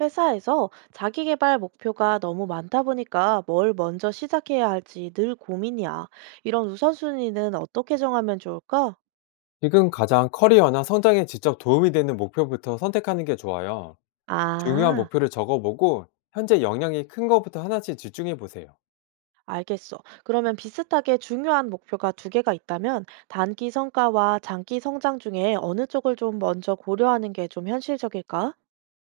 회사에서 자기 개발 목표가 너무 많다 보니까 뭘 먼저 시작해야 할지 늘 고민이야. 이런 우선순위는 어떻게 정하면 좋을까? 지금 가장 커리어나 성장에 직접 도움이 되는 목표부터 선택하는 게 좋아요. 중요한 아, 목표를 적어보고 현재 영향이 큰 것부터 하나씩 집중해 보세요. 알겠어. 그러면 비슷하게 중요한 목표가 두 개가 있다면 단기 성과와 장기 성장 중에 어느 쪽을 좀 먼저 고려하는 게 좀 현실적일까?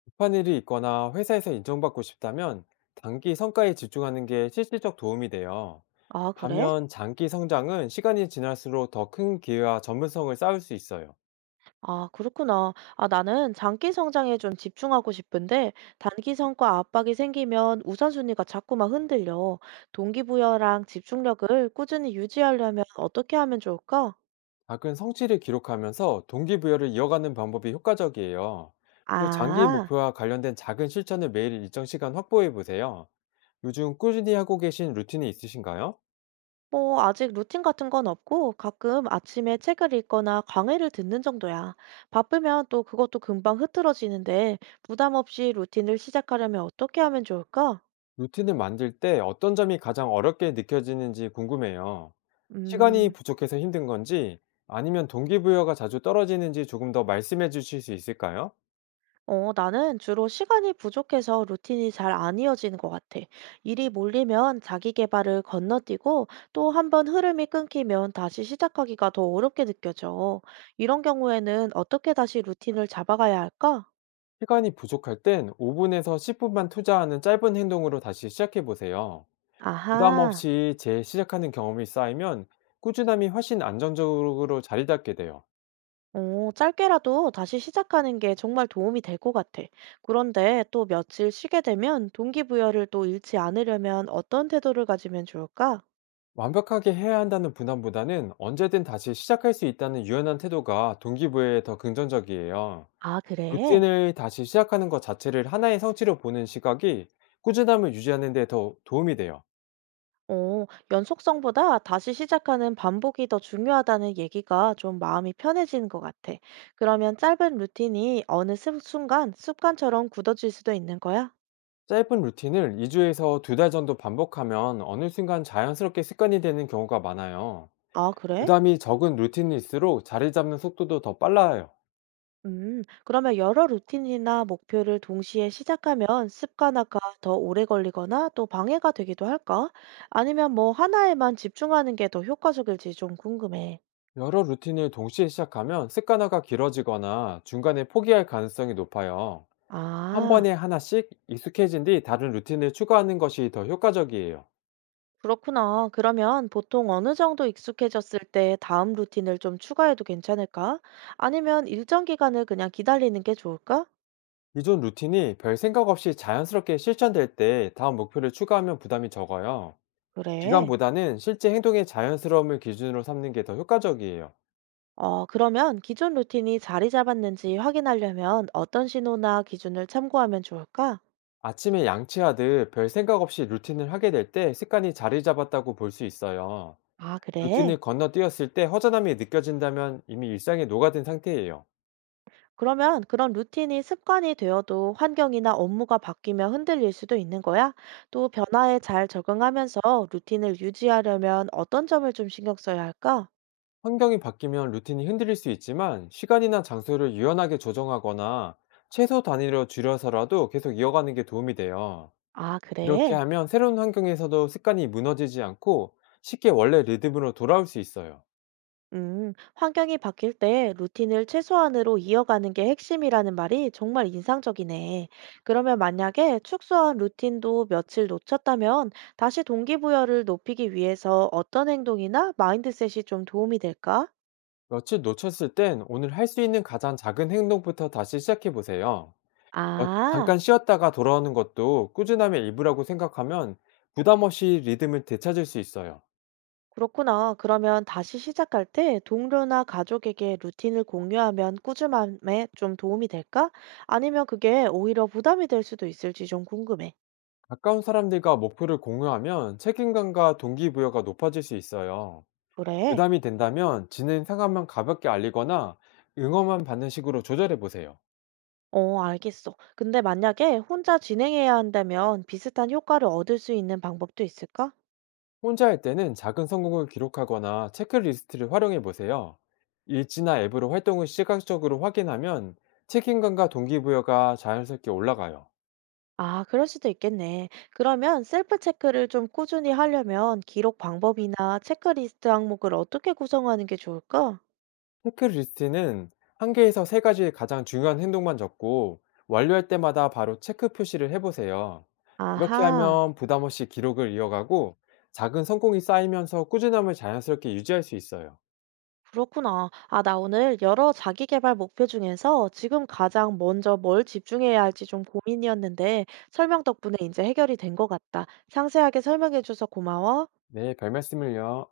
급한 일이 있거나 회사에서 인정받고 싶다면 단기 성과에 집중하는 게 실질적 도움이 돼요. 아, 그래? 반면 장기 성장은 시간이 지날수록 더 큰 기회와 전문성을 쌓을 수 있어요. 아, 그렇구나. 아, 나는 장기 성장에 좀 집중하고 싶은데 단기 성과 압박이 생기면 우선순위가 자꾸만 흔들려. 동기부여랑 집중력을 꾸준히 유지하려면 어떻게 하면 좋을까? 작은 성취를 기록하면서 동기부여를 이어가는 방법이 효과적이에요. 또 장기 아, 목표와 관련된 작은 실천을 매일 일정 시간 확보해 보세요. 요즘 꾸준히 하고 계신 루틴이 있으신가요? 뭐 아직 루틴 같은 건 없고 가끔 아침에 책을 읽거나 강의를 듣는 정도야. 바쁘면 또 그것도 금방 흐트러지는데 부담 없이 루틴을 시작하려면 어떻게 하면 좋을까? 루틴을 만들 때 어떤 점이 가장 어렵게 느껴지는지 궁금해요. 시간이 음. 부족해서 힘든 건지, 아니면 동기부여가 자주 떨어지는지 조금 더 말씀해 주실 수 있을까요? 어, 나는 주로 시간이 부족해서 루틴이 잘 안 이어지는 것 같아. 일이 몰리면 자기 개발을 건너뛰고 또 한 번 흐름이 끊기면 다시 시작하기가 더 어렵게 느껴져. 이런 경우에는 어떻게 다시 루틴을 잡아가야 할까? 시간이 부족할 땐 5분에서 10분만 투자하는 짧은 행동으로 다시 시작해 보세요. 부담 아하. 없이 재시작하는 경험이 쌓이면 꾸준함이 훨씬 안정적으로 자리 잡게 돼요. 어, 짧게라도 다시 시작하는 게 정말 도움이 될 것 같아. 그런데 또 며칠 쉬게 되면 동기부여를 또 잃지 않으려면 어떤 태도를 가지면 좋을까? 완벽하게 해야 한다는 부담보다는 언제든 다시 시작할 수 있다는 유연한 태도가 동기부여에 더 긍정적이에요. 아, 그래? 루틴을 다시 시작하는 것 자체를 하나의 성취로 보는 시각이 꾸준함을 유지하는 데 더 도움이 돼요. 어, 연속성보다 다시 시작하는 반복이 더 중요하다는 얘기가 좀 마음이 편해지는 것 같아. 그러면 짧은 루틴이 어느 순간 습관처럼 굳어질 수도 있는 거야? 짧은 루틴을 2주에서 2달 정도 반복하면 어느 순간 자연스럽게 습관이 되는 경우가 많아요. 아, 그래? 부담이 적은 루틴일수록 자리 잡는 속도도 더 빨라요. 그러면 여러 루틴이나 목표를 동시에 시작하면 습관화가 더 오래 걸리거나 또 방해가 되기도 할까? 아니면 뭐 하나에만 집중하는 게 더 효과적일지 좀 궁금해. 여러 루틴을 동시에 시작하면 습관화가 길어지거나 중간에 포기할 가능성이 높아요. 한 아. 번에 하나씩 익숙해진 뒤 다른 루틴을 추가하는 것이 더 효과적이에요. 그렇구나. 그러면 보통 어느 정도 익숙해졌을 때 다음 루틴을 좀 추가해도 괜찮을까? 아니면 일정 기간을 그냥 기다리는 게 좋을까? 기존 루틴이 별 생각 없이 자연스럽게 실천될 때 다음 목표를 추가하면 부담이 적어요. 그래. 기간보다는 실제 행동의 자연스러움을 기준으로 삼는 게 더 효과적이에요. 어, 그러면 기존 루틴이 자리 잡았는지 확인하려면 어떤 신호나 기준을 참고하면 좋을까? 아침에 양치하듯 별 생각 없이 루틴을 하게 될 때 습관이 자리 잡았다고 볼 수 있어요. 아, 그래. 루틴을 건너뛰었을 때 허전함이 느껴진다면 이미 일상에 녹아든 상태예요. 그러면 그런 루틴이 습관이 되어도 환경이나 업무가 바뀌면 흔들릴 수도 있는 거야? 또 변화에 잘 적응하면서 루틴을 유지하려면 어떤 점을 좀 신경 써야 할까? 환경이 바뀌면 루틴이 흔들릴 수 있지만, 시간이나 장소를 유연하게 조정하거나 최소 단위로 줄여서라도 계속 이어가는 게 도움이 돼요. 아, 이렇게 그래. 하면 새로운 환경에서도 습관이 무너지지 않고 쉽게 원래 리듬으로 돌아올 수 있어요. 환경이 바뀔 때 루틴을 최소한으로 이어가는 게 핵심이라는 말이 정말 인상적이네. 그러면 만약에 축소한 루틴도 며칠 놓쳤다면 다시 동기부여를 높이기 위해서 어떤 행동이나 마인드셋이 좀 도움이 될까? 며칠 놓쳤을 땐 오늘 할 수 있는 가장 작은 행동부터 다시 시작해 보세요. 어, 아, 잠깐 쉬었다가 돌아오는 것도 꾸준함의 일부라고 생각하면 부담 없이 리듬을 되찾을 수 있어요. 그렇구나. 그러면 다시 시작할 때 동료나 가족에게 루틴을 공유하면 꾸준함에 좀 도움이 될까? 아니면 그게 오히려 부담이 될 수도 있을지 좀 궁금해. 가까운 사람들과 목표를 공유하면 책임감과 동기부여가 높아질 수 있어요. 그래. 부담이 된다면 진행 상황만 가볍게 알리거나 응원만 받는 식으로 조절해 보세요. 어, 알겠어. 근데 만약에 혼자 진행해야 한다면 비슷한 효과를 얻을 수 있는 방법도 있을까? 혼자 할 때는 작은 성공을 기록하거나 체크리스트를 활용해 보세요. 일지나 앱으로 활동을 시각적으로 확인하면 책임감과 동기부여가 자연스럽게 올라가요. 아, 그럴 수도 있겠네. 그러면 셀프 체크를 좀 꾸준히 하려면 기록 방법이나 체크리스트 항목을 어떻게 구성하는 게 좋을까? 체크리스트는 한 개에서 세 가지의 가장 중요한 행동만 적고 완료할 때마다 바로 체크 표시를 해보세요. 이렇게 아하, 하면 부담 없이 기록을 이어가고 작은 성공이 쌓이면서 꾸준함을 자연스럽게 유지할 수 있어요. 그렇구나. 아, 나 오늘 여러 자기 개발 목표 중에서 지금 가장 먼저 뭘 집중해야 할지 좀 고민이었는데 설명 덕분에 이제 해결이 된 것 같다. 상세하게 설명해줘서 고마워. 네, 별 말씀을요.